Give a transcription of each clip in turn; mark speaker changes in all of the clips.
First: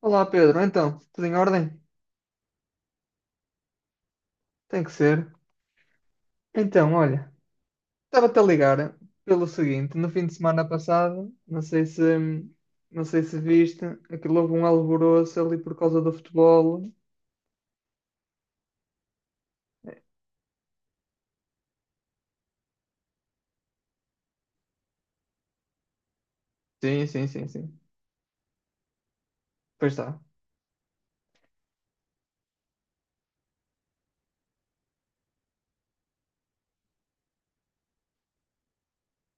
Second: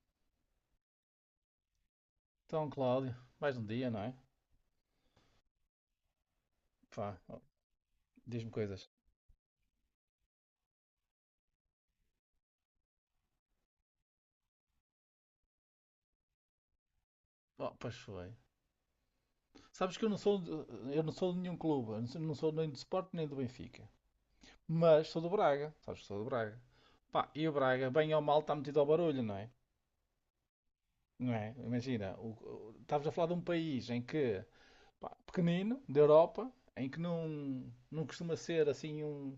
Speaker 1: Olá Pedro, então, tudo em ordem?
Speaker 2: Então, Cláudio, mais um dia, não é?
Speaker 1: Tem que ser. Então,
Speaker 2: Pá,
Speaker 1: olha,
Speaker 2: ó,
Speaker 1: estava-te a
Speaker 2: diz-me coisas.
Speaker 1: ligar pelo seguinte, no fim de semana passado, não sei se viste, aquilo houve um alvoroço ali por causa do futebol.
Speaker 2: Oh, pois foi. Sabes que eu não sou, eu não sou de nenhum clube, eu não sou nem do Sport nem do Benfica, mas sou do Braga, sabes que sou do Braga.
Speaker 1: Sim, sim,
Speaker 2: Pá, e
Speaker 1: sim,
Speaker 2: o
Speaker 1: sim.
Speaker 2: Braga, bem ou mal, está metido ao barulho, não é?
Speaker 1: Pois está.
Speaker 2: Não é? Imagina, estavas a falar de um país em que, pá, pequenino, da Europa, em que não costuma ser assim um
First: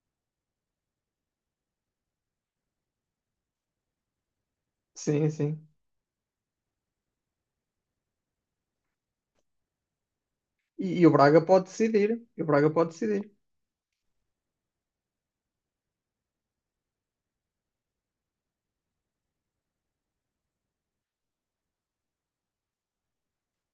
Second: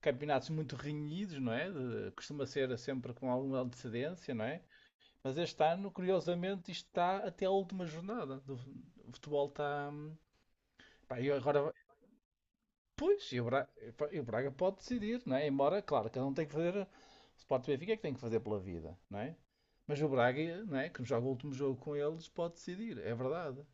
Speaker 2: campeonatos muito renhidos, não é? Costuma ser sempre com alguma antecedência, não é?
Speaker 1: Sim,
Speaker 2: Mas este
Speaker 1: sim.
Speaker 2: ano, curiosamente, isto está até à última jornada. O futebol está,
Speaker 1: E o
Speaker 2: pá, e
Speaker 1: Braga pode
Speaker 2: agora.
Speaker 1: decidir. E o Braga pode decidir.
Speaker 2: Pois, e o Braga pode decidir, não é? Embora, claro, cada um tem que fazer. O Sport Benfica é que tem que fazer pela vida, não é? Mas o Braga, não é? Que joga o último jogo com eles, pode decidir, é verdade.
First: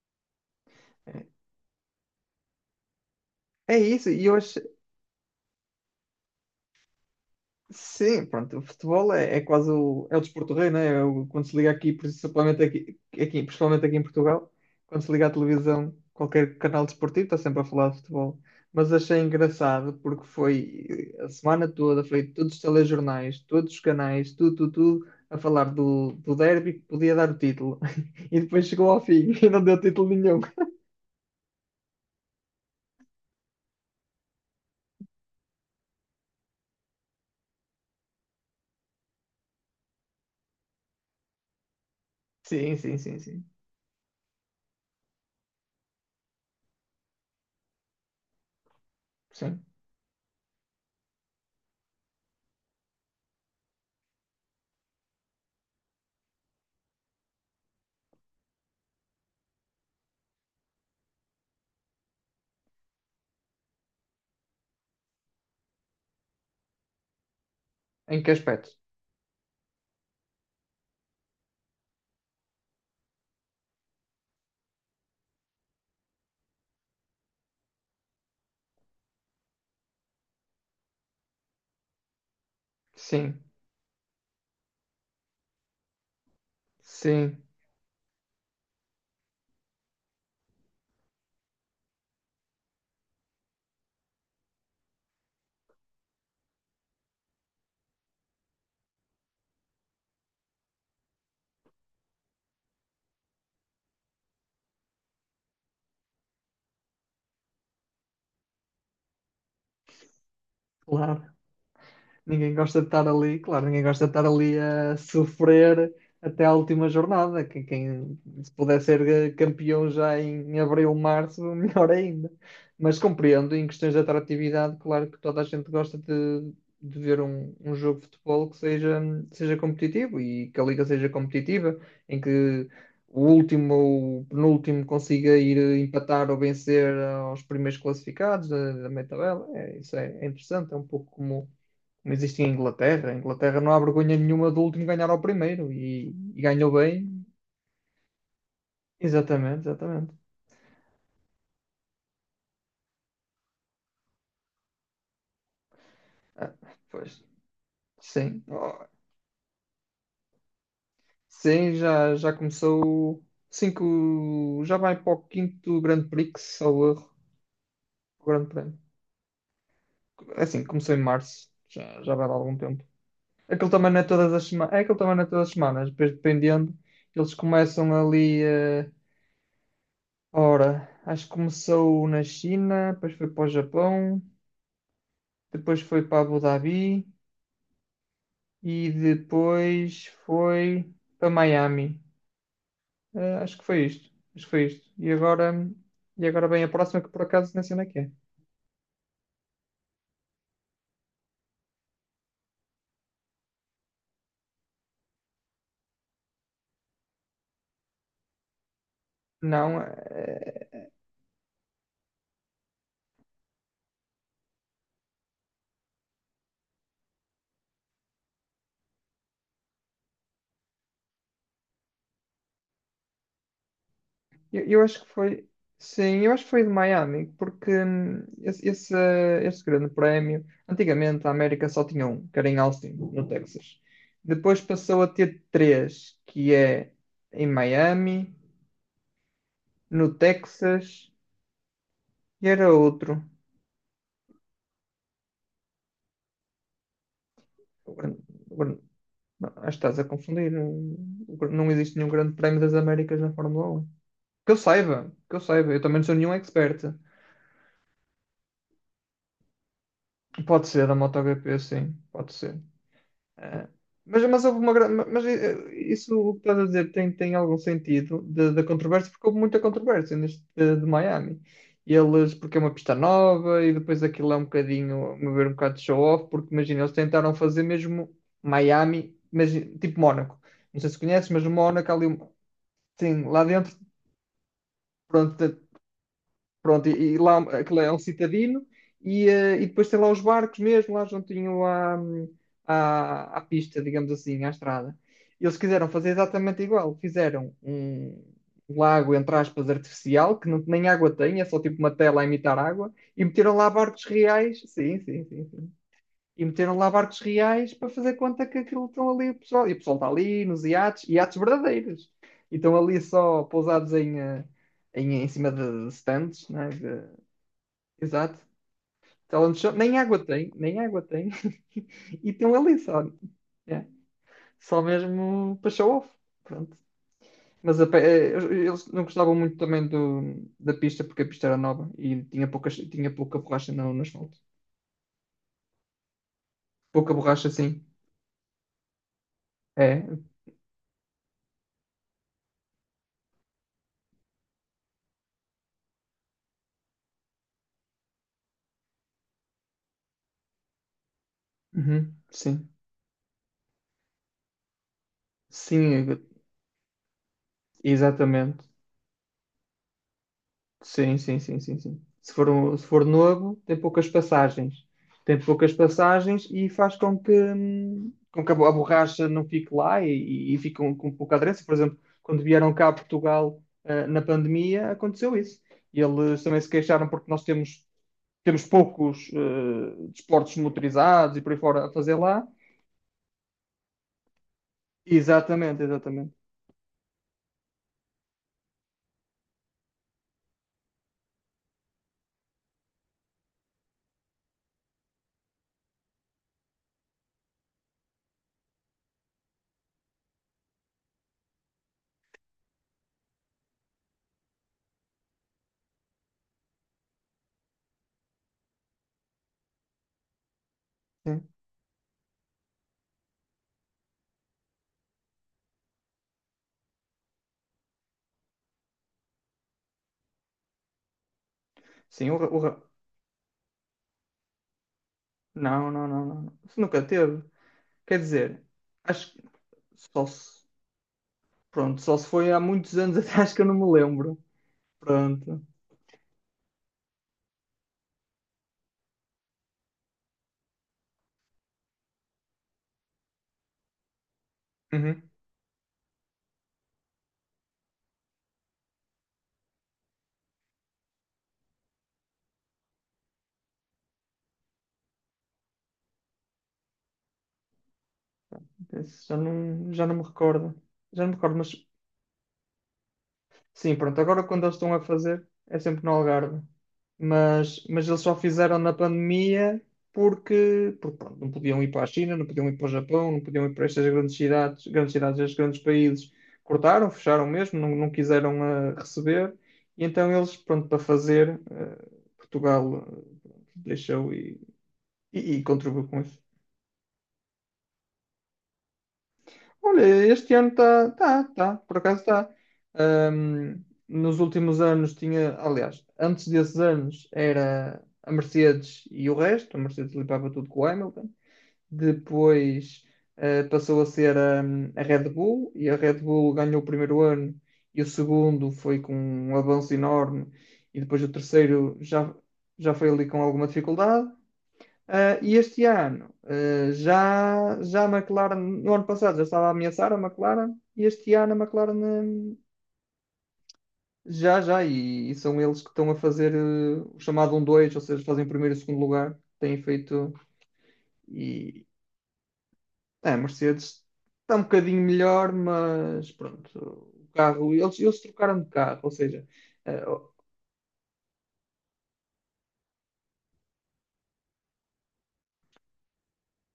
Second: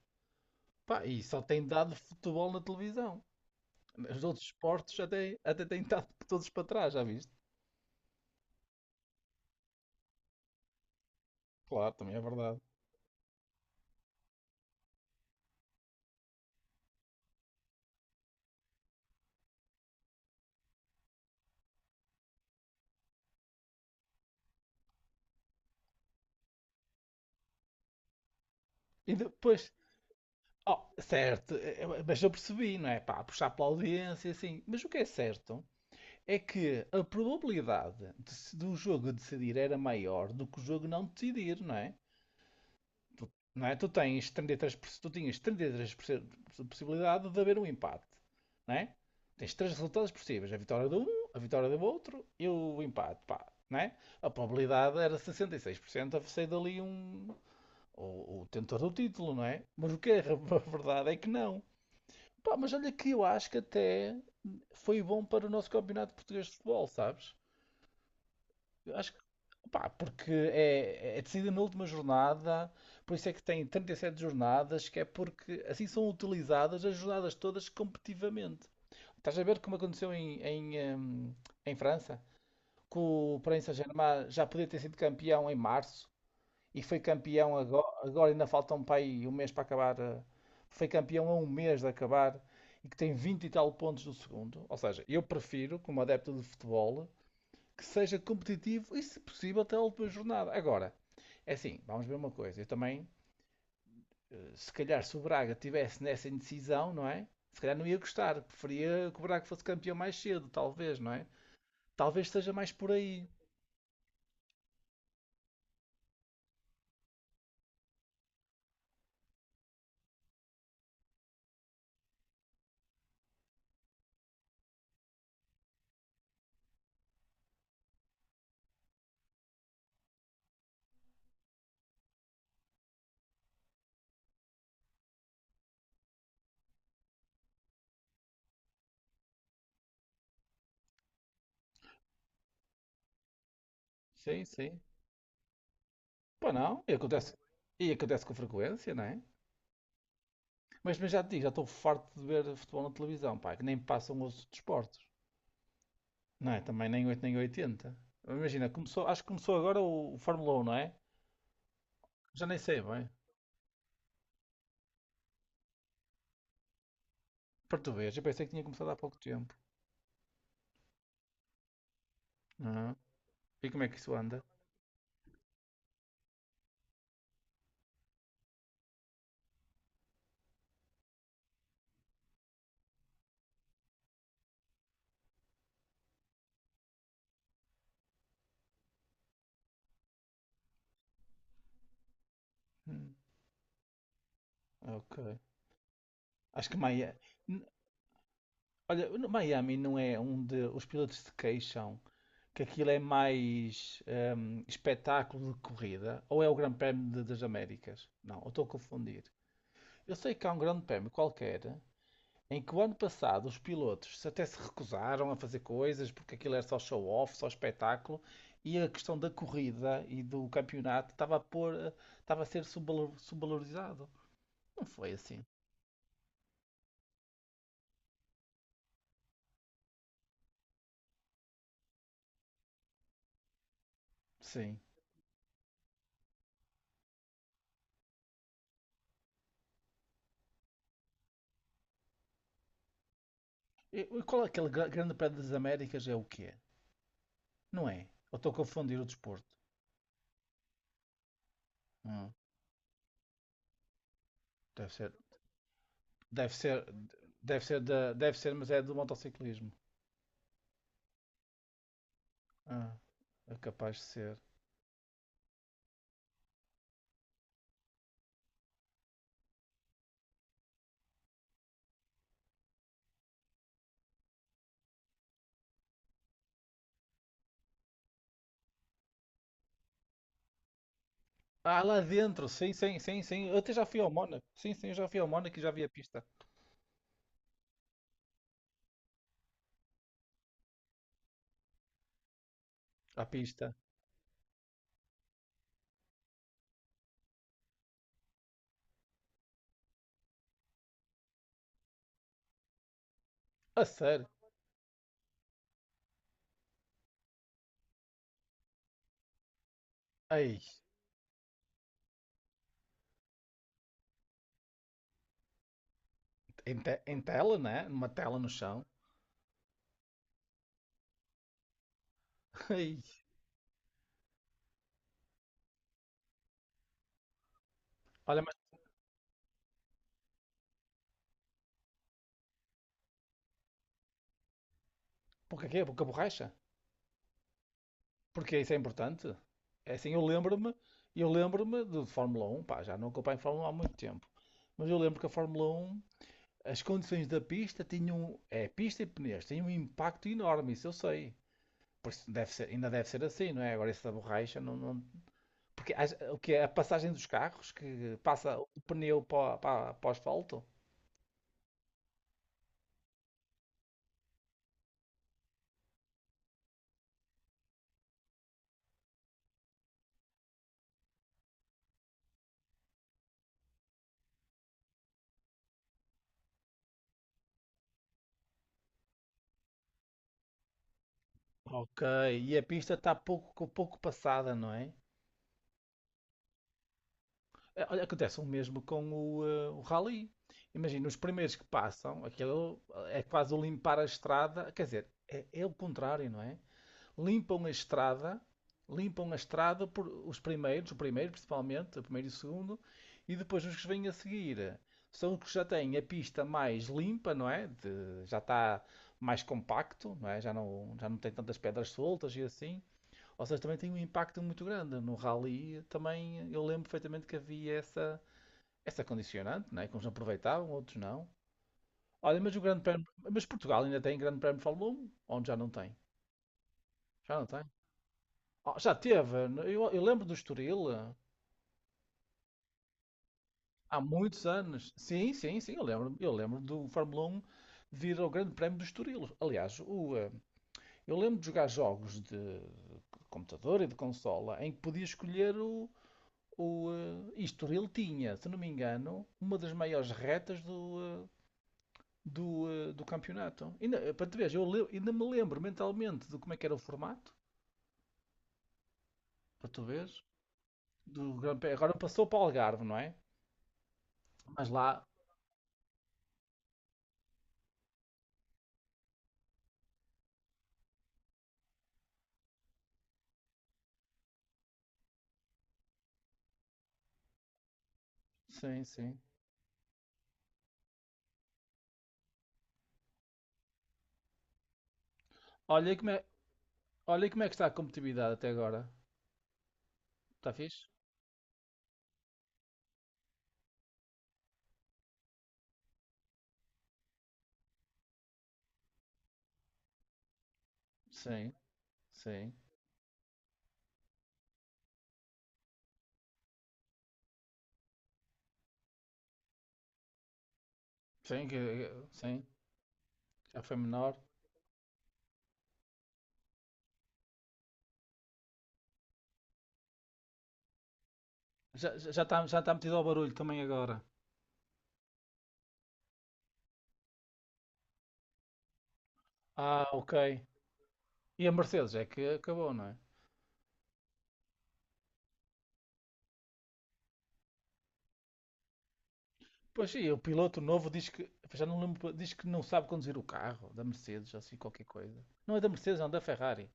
Speaker 2: Pá, e
Speaker 1: É,
Speaker 2: só tem dado futebol na televisão.
Speaker 1: é isso.
Speaker 2: Os
Speaker 1: E eu
Speaker 2: outros
Speaker 1: hoje
Speaker 2: esportes até têm dado todos para trás, já viste?
Speaker 1: sim, pronto, o futebol é quase é o desporto rei, né? Quando se liga aqui,
Speaker 2: Claro, também é verdade.
Speaker 1: principalmente aqui em Portugal, quando se liga à televisão, qualquer canal desportivo está sempre a falar de futebol. Mas achei engraçado porque foi a semana toda, foi todos os telejornais, todos os canais, tudo, a falar do derby que podia dar o título. E depois chegou ao
Speaker 2: E
Speaker 1: fim e não
Speaker 2: depois.
Speaker 1: deu título nenhum.
Speaker 2: Oh, certo, mas eu percebi, não é? Pá, puxar pela audiência, assim. Mas o que é certo é que a probabilidade de se- do jogo decidir era maior do que o jogo não decidir, não é?
Speaker 1: Sim, sim, sim,
Speaker 2: Tu,
Speaker 1: sim.
Speaker 2: não é? Tu tens 33%, tu tinhas 33% de possibilidade de haver um empate, não é? Tens
Speaker 1: Sim.
Speaker 2: três resultados possíveis: a vitória de um, a vitória do outro e o empate, pá, não é? A probabilidade era 66% a sair dali um. O tentor do título, não é? Mas o que é a verdade é que não. Pá, mas olha que eu acho que até foi bom para o nosso campeonato português de futebol, sabes?
Speaker 1: Em que aspecto?
Speaker 2: Eu acho que, pá, porque é, é decidida na última jornada, por isso é que tem 37 jornadas, que é porque assim são utilizadas as jornadas todas competitivamente. Estás a ver como aconteceu em, em França? Que o
Speaker 1: Sim,
Speaker 2: Paris Saint-Germain já podia ter sido campeão em março, e foi
Speaker 1: sim,
Speaker 2: campeão agora ainda falta um pai um mês para acabar. Foi campeão a um mês de acabar e que tem 20 e tal pontos do segundo. Ou seja, eu prefiro, como adepto de futebol, que seja competitivo e, se possível, até a última jornada. Agora, é assim, vamos ver uma coisa. Eu também, eh, se calhar, se o Braga tivesse nessa indecisão, não é? Se calhar não ia gostar. Preferia que o Braga fosse campeão mais cedo, talvez, não é?
Speaker 1: claro.
Speaker 2: Talvez seja
Speaker 1: Ninguém
Speaker 2: mais
Speaker 1: gosta de
Speaker 2: por
Speaker 1: estar
Speaker 2: aí.
Speaker 1: ali, claro, ninguém gosta de estar ali a sofrer até à última jornada. Quem se puder ser campeão já em abril, março, melhor ainda. Mas compreendo, em questões de atratividade, claro que toda a gente gosta de ver um jogo de futebol seja competitivo e que a liga seja competitiva, em que o último ou o penúltimo consiga ir empatar ou vencer aos primeiros classificados da meia tabela. Isso é interessante, é um pouco como não existe em Inglaterra. A Inglaterra não há vergonha
Speaker 2: Sim,
Speaker 1: nenhuma do
Speaker 2: sim.
Speaker 1: último ganhar ao primeiro e
Speaker 2: Pá,
Speaker 1: ganhou
Speaker 2: não.
Speaker 1: bem.
Speaker 2: E acontece com frequência, não é?
Speaker 1: Exatamente, exatamente.
Speaker 2: Mas já te digo, já estou farto de ver futebol na televisão, pá, que nem passam os desportos. Não
Speaker 1: Ah,
Speaker 2: é? Também nem 8
Speaker 1: pois,
Speaker 2: nem oitenta.
Speaker 1: sim.
Speaker 2: Imagina,
Speaker 1: Oh,
Speaker 2: começou, acho que começou agora o Fórmula 1, não é?
Speaker 1: sim, já, já
Speaker 2: Já nem sei bem.
Speaker 1: começou. Cinco, já vai para o quinto Grande Prix, salvo erro.
Speaker 2: Para tu veres, eu
Speaker 1: O
Speaker 2: pensei
Speaker 1: Grande
Speaker 2: que tinha
Speaker 1: Prémio.
Speaker 2: começado há pouco tempo.
Speaker 1: É assim, começou em março, já, já vai dar algum tempo.
Speaker 2: Ah,
Speaker 1: Aquilo
Speaker 2: e como é
Speaker 1: também
Speaker 2: que
Speaker 1: não é
Speaker 2: isso
Speaker 1: todas
Speaker 2: anda?
Speaker 1: as semanas, é aquilo também não é todas as semanas, depois dependendo, eles começam ali. Ora, acho que começou na China, depois foi para o Japão, depois foi para Abu Dhabi e depois foi para Miami.
Speaker 2: Hum,
Speaker 1: Acho que foi isto. Acho que foi isto.
Speaker 2: ok.
Speaker 1: E agora vem a
Speaker 2: Acho que
Speaker 1: próxima que por
Speaker 2: Miami.
Speaker 1: acaso não sei onde é que é.
Speaker 2: Olha, Miami não é onde os pilotos se queixam que aquilo é mais espetáculo de corrida, ou é o Grande Prémio das Américas? Não, eu estou a confundir.
Speaker 1: Não,
Speaker 2: Eu sei que há um
Speaker 1: eh,
Speaker 2: Grande Prémio qualquer em que o ano passado os pilotos até se recusaram a fazer coisas porque aquilo era só show-off, só espetáculo, e a questão da corrida e do campeonato estava a ser subvalorizado.
Speaker 1: eu
Speaker 2: Não
Speaker 1: acho que
Speaker 2: foi assim.
Speaker 1: foi. Sim, eu acho que foi de Miami, porque esse grande prémio, antigamente a América só tinha um, que era em Austin, no Texas. Depois
Speaker 2: Sim.
Speaker 1: passou a ter três, que é em Miami, no Texas, e era outro.
Speaker 2: E qual é aquele Grande Prémio das Américas? É o quê? Não é? Eu estou a confundir o
Speaker 1: Não,
Speaker 2: desporto.
Speaker 1: acho que estás a confundir. Não existe nenhum
Speaker 2: Hum,
Speaker 1: Grande Prémio das Américas na Fórmula um.
Speaker 2: deve ser.
Speaker 1: Que eu saiba. Eu também não sou nenhum
Speaker 2: Deve ser,
Speaker 1: expert.
Speaker 2: deve ser, da, deve ser, mas é do motociclismo.
Speaker 1: Pode ser a MotoGP, sim, pode ser.
Speaker 2: Ah, é
Speaker 1: Eh,
Speaker 2: capaz de ser.
Speaker 1: mas houve uma grande. Mas isso o que estás a dizer tem algum sentido de- da controvérsia, porque houve muita controvérsia neste de Miami. Eles, porque é uma pista nova e depois aquilo é um bocadinho, a meu ver, um bocado de show-off, porque imagina, eles tentaram fazer mesmo Miami, mas tipo Mónaco. Não sei se conheces, mas o
Speaker 2: Ah,
Speaker 1: Mónaco
Speaker 2: lá
Speaker 1: ali,
Speaker 2: dentro, sim, sim, sim,
Speaker 1: sim, lá
Speaker 2: sim. Eu até
Speaker 1: dentro.
Speaker 2: já fui ao Mónaco. Sim, sim, eu já fui ao
Speaker 1: Pronto,
Speaker 2: Mónaco e já vi a pista.
Speaker 1: pronto e lá aquilo é um citadino e depois tem lá os barcos mesmo, lá juntinho à,
Speaker 2: A
Speaker 1: à
Speaker 2: pista.
Speaker 1: pista, digamos assim, à estrada. Eles quiseram fazer exatamente igual. Fizeram um lago, entre aspas, artificial, que não, nem água tem, é só tipo uma tela a imitar água, e meteram lá
Speaker 2: A
Speaker 1: barcos
Speaker 2: sério.
Speaker 1: reais. Sim, sim, sim, sim, e meteram lá barcos reais para fazer conta que aquilo estão ali o pessoal. E o pessoal está ali
Speaker 2: Ei,
Speaker 1: nos iates, iates verdadeiros. E estão ali só pousados em cima de stands, né?
Speaker 2: em,
Speaker 1: De-
Speaker 2: em tela, né? Numa
Speaker 1: exato.
Speaker 2: tela no chão.
Speaker 1: Talent show. Nem água tem, nem água tem. E estão ali
Speaker 2: Ei.
Speaker 1: só. É, só mesmo para show off. Pronto. Mas a pe-
Speaker 2: Olha, mas
Speaker 1: eles não gostavam muito também da pista, porque a pista era nova e tinha pouca borracha no asfalto.
Speaker 2: porquê quê? Porque a borracha?
Speaker 1: Pouca borracha, sim.
Speaker 2: Porque isso é importante. É assim,
Speaker 1: É.
Speaker 2: eu lembro-me de Fórmula 1, pá, já não acompanho Fórmula 1 há muito tempo. Mas eu lembro que a Fórmula 1, as condições da pista tinham. Um, é, pista e pneus têm um impacto enorme, isso eu sei.
Speaker 1: Uhum,
Speaker 2: Porque deve
Speaker 1: sim.
Speaker 2: ser, ainda deve ser assim, não é? Agora isso borracha não. Porque
Speaker 1: Sim,
Speaker 2: o que é? A passagem dos carros que passa
Speaker 1: exatamente.
Speaker 2: o pneu para o asfalto?
Speaker 1: Sim, sim, sim, sim, sim. Se for, um- se for novo, tem poucas passagens. Tem poucas passagens e faz com que com que a bo- a borracha não fique lá e fique com pouca aderência. Por exemplo, quando vieram cá a Portugal, ah, na pandemia, aconteceu isso. E eles também se queixaram porque nós temos, temos poucos, desportos motorizados e por aí fora a
Speaker 2: Ok,
Speaker 1: fazer lá.
Speaker 2: e a pista está pouco, pouco passada, não é?
Speaker 1: Exatamente, exatamente.
Speaker 2: É, olha, acontece o mesmo com o, eh, o rally. Imagina, os primeiros que passam, aquilo é quase o limpar a estrada, quer dizer, é, é o contrário, não é? Limpam a estrada, limpam a estrada por os primeiros, o primeiro principalmente, o primeiro e o segundo, e depois os que vêm a seguir são os que já têm a pista mais limpa, não é? Já está mais compacto, não é? Já não tem
Speaker 1: Sim,
Speaker 2: tantas pedras soltas e assim. Ou seja, também tem um impacto muito grande. No rally também eu lembro perfeitamente que havia essa condicionante, não é? Que uns aproveitavam, outros não.
Speaker 1: sim o,
Speaker 2: Olha,
Speaker 1: ra-
Speaker 2: mas
Speaker 1: o
Speaker 2: o Grande
Speaker 1: ra-
Speaker 2: Prémio, mas Portugal ainda tem Grande Prémio de Fórmula 1? Onde já não
Speaker 1: Não,
Speaker 2: tem?
Speaker 1: não, não, não. Isso nunca
Speaker 2: Já
Speaker 1: teve.
Speaker 2: não tem?
Speaker 1: Quer dizer,
Speaker 2: Oh, já teve.
Speaker 1: acho,
Speaker 2: Eu lembro
Speaker 1: Só
Speaker 2: do
Speaker 1: se,
Speaker 2: Estoril
Speaker 1: pronto, só se foi há muitos anos atrás que eu não me
Speaker 2: há
Speaker 1: lembro.
Speaker 2: muitos anos. Sim, sim,
Speaker 1: Pronto.
Speaker 2: sim, eu lembro. Eu lembro do Fórmula 1 vir ao Grande Prémio do Estoril. Aliás, eu lembro de jogar jogos de computador e de consola em que podia
Speaker 1: Uhum.
Speaker 2: escolher e Estoril tinha, se não me engano, uma das maiores retas do campeonato. Ainda, eh, para tu veres, ainda me lembro mentalmente de como é que era o formato,
Speaker 1: Esse
Speaker 2: para tu
Speaker 1: já não me
Speaker 2: veres,
Speaker 1: recordo. Já não
Speaker 2: do
Speaker 1: me recordo,
Speaker 2: Grande
Speaker 1: mas
Speaker 2: Prémio. Agora passou para o Algarve, não é?
Speaker 1: sim, pronto, agora quando
Speaker 2: Mas
Speaker 1: eles estão a
Speaker 2: lá,
Speaker 1: fazer é sempre no Algarve. Mas eles só fizeram na pandemia porque pronto, não podiam ir para a China, não podiam ir para o Japão, não podiam ir para estas grandes cidades, estes grandes países. Cortaram, fecharam mesmo, não, não quiseram
Speaker 2: sim, sim.
Speaker 1: receber. E então eles, pronto, para fazer, Portugal eh, deixou e
Speaker 2: Olha
Speaker 1: contribuiu
Speaker 2: como
Speaker 1: com
Speaker 2: é,
Speaker 1: isso.
Speaker 2: olha como é que está a competitividade até agora.
Speaker 1: Olha, este
Speaker 2: Está
Speaker 1: ano
Speaker 2: fixe?
Speaker 1: está, tá, por acaso está. Nos últimos anos tinha, aliás, antes desses anos era a Mercedes e o resto, a Mercedes limpava tudo com o Hamilton.
Speaker 2: Sim, sim.
Speaker 1: Depois passou a ser a Red Bull e a Red Bull ganhou o primeiro ano e o segundo foi com um avanço enorme e depois o
Speaker 2: Sim,
Speaker 1: terceiro já,
Speaker 2: sim.
Speaker 1: já foi ali com
Speaker 2: Já
Speaker 1: alguma
Speaker 2: foi menor.
Speaker 1: dificuldade. Ah, e este ano, ah, já a McLaren, no ano passado já estava a ameaçar a McLaren, e este ano a McLaren,
Speaker 2: Já, já, já está, já está metido ao barulho também agora.
Speaker 1: já, e são eles que estão a fazer o chamado um dois, ou seja, fazem primeiro e segundo lugar, têm
Speaker 2: Ah,
Speaker 1: feito,
Speaker 2: ok. E a
Speaker 1: e
Speaker 2: Mercedes é que acabou, não é?
Speaker 1: é, a Mercedes está um bocadinho melhor, mas pronto, o carro, eles trocaram de carro, ou seja,
Speaker 2: Pois
Speaker 1: eh,
Speaker 2: sim, o piloto novo diz que. Já não lembro, diz que não sabe conduzir o carro da Mercedes, assim qualquer coisa. Não é da Mercedes, não, da Ferrari.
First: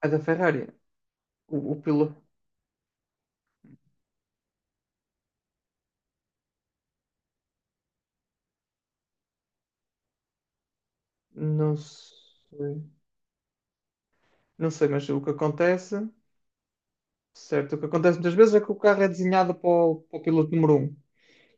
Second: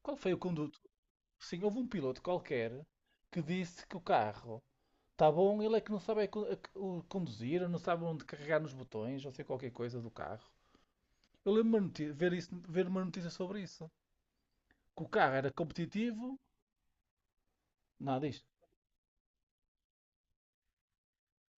Speaker 1: a
Speaker 2: Qual
Speaker 1: da
Speaker 2: foi o
Speaker 1: Ferrari,
Speaker 2: conduto? Sim, houve
Speaker 1: o
Speaker 2: um
Speaker 1: piloto,
Speaker 2: piloto qualquer que disse que o carro. Tá bom, ele é que não sabe é conduzir, não sabe onde carregar nos botões, ou sei qualquer coisa do carro. Eu
Speaker 1: não
Speaker 2: lembro-me de ver, isso,
Speaker 1: sei,
Speaker 2: ver uma notícia sobre isso.
Speaker 1: não sei,
Speaker 2: Que o
Speaker 1: mas o que
Speaker 2: carro era
Speaker 1: acontece.
Speaker 2: competitivo,
Speaker 1: Certo, o que acontece
Speaker 2: nada
Speaker 1: muitas vezes é
Speaker 2: disto.
Speaker 1: que o carro é desenhado para para o piloto número um,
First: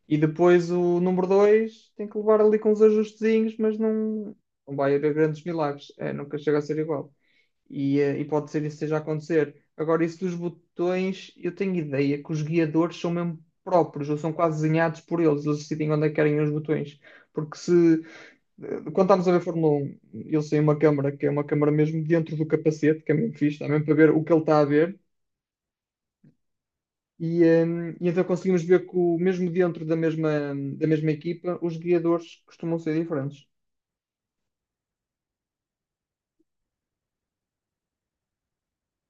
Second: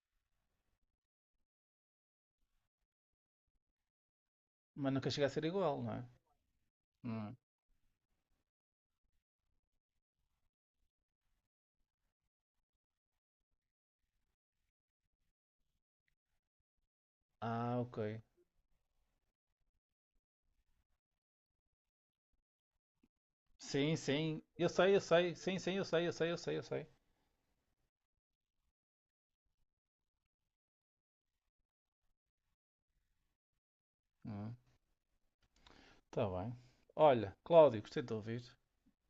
Speaker 1: e depois o número 2 tem que levar ali com os ajustezinhos, mas não, não
Speaker 2: Mas
Speaker 1: vai
Speaker 2: nunca
Speaker 1: haver
Speaker 2: chega a ser
Speaker 1: grandes
Speaker 2: igual, não
Speaker 1: milagres.
Speaker 2: é?
Speaker 1: É, nunca chega a ser igual.
Speaker 2: Hum.
Speaker 1: E e pode ser isso que esteja a acontecer. Agora, isso dos botões, eu tenho ideia que os guiadores são mesmo próprios, ou são quase desenhados por eles, eles decidem onde é que querem os botões. Porque se,
Speaker 2: Ah, ok.
Speaker 1: eh, Quando estamos a ver Fórmula 1, eles têm uma câmara, que é uma câmara mesmo dentro do capacete, que é mesmo fixe, dá mesmo para
Speaker 2: Sim,
Speaker 1: ver o que ele
Speaker 2: sim.
Speaker 1: está a
Speaker 2: Eu sei,
Speaker 1: ver.
Speaker 2: eu sei. Sim, sim, eu sei, eu sei, eu sei, eu sei.
Speaker 1: E e então conseguimos ver que, o, mesmo dentro da mesma equipa, os guiadores costumam ser diferentes.
Speaker 2: Hum. Tá bem. Olha, Cláudio, gostei de te ouvir.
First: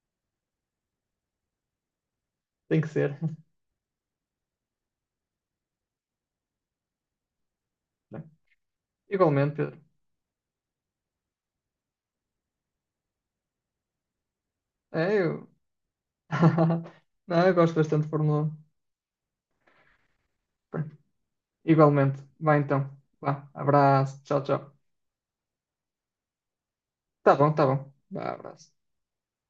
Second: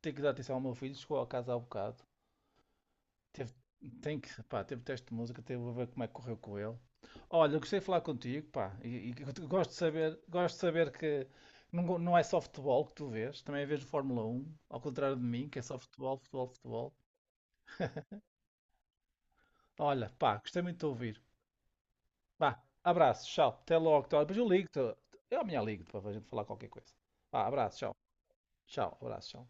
Speaker 2: Tenho que dar atenção ao meu filho, chegou a casa há um bocado.
Speaker 1: Tem que ser.
Speaker 2: Teve, tem que, pá, teve teste de música, teve a ver como é que correu com ele. Olha, eu gostei de falar contigo, pá, e
Speaker 1: Igualmente, Pedro.
Speaker 2: gosto de saber que não, não é só futebol que tu vês, também vês Fórmula 1 ao contrário
Speaker 1: É,
Speaker 2: de
Speaker 1: eu.
Speaker 2: mim, que é só futebol, futebol, futebol.
Speaker 1: Não, eu gosto bastante de Fórmula 1.
Speaker 2: Olha, pá, gostei muito de te ouvir.
Speaker 1: Igualmente. Vai
Speaker 2: Vá,
Speaker 1: então.
Speaker 2: abraço,
Speaker 1: Vá,
Speaker 2: tchau, até logo, tchau.
Speaker 1: abraço.
Speaker 2: Depois
Speaker 1: Tchau,
Speaker 2: eu
Speaker 1: tchau.
Speaker 2: ligo-te, eu amanhã ligo-te para a gente falar qualquer coisa.
Speaker 1: Tá
Speaker 2: Vá,
Speaker 1: bom, tá
Speaker 2: abraço,
Speaker 1: bom.
Speaker 2: tchau,
Speaker 1: Vá, abraço.
Speaker 2: tchau, abraço, tchau.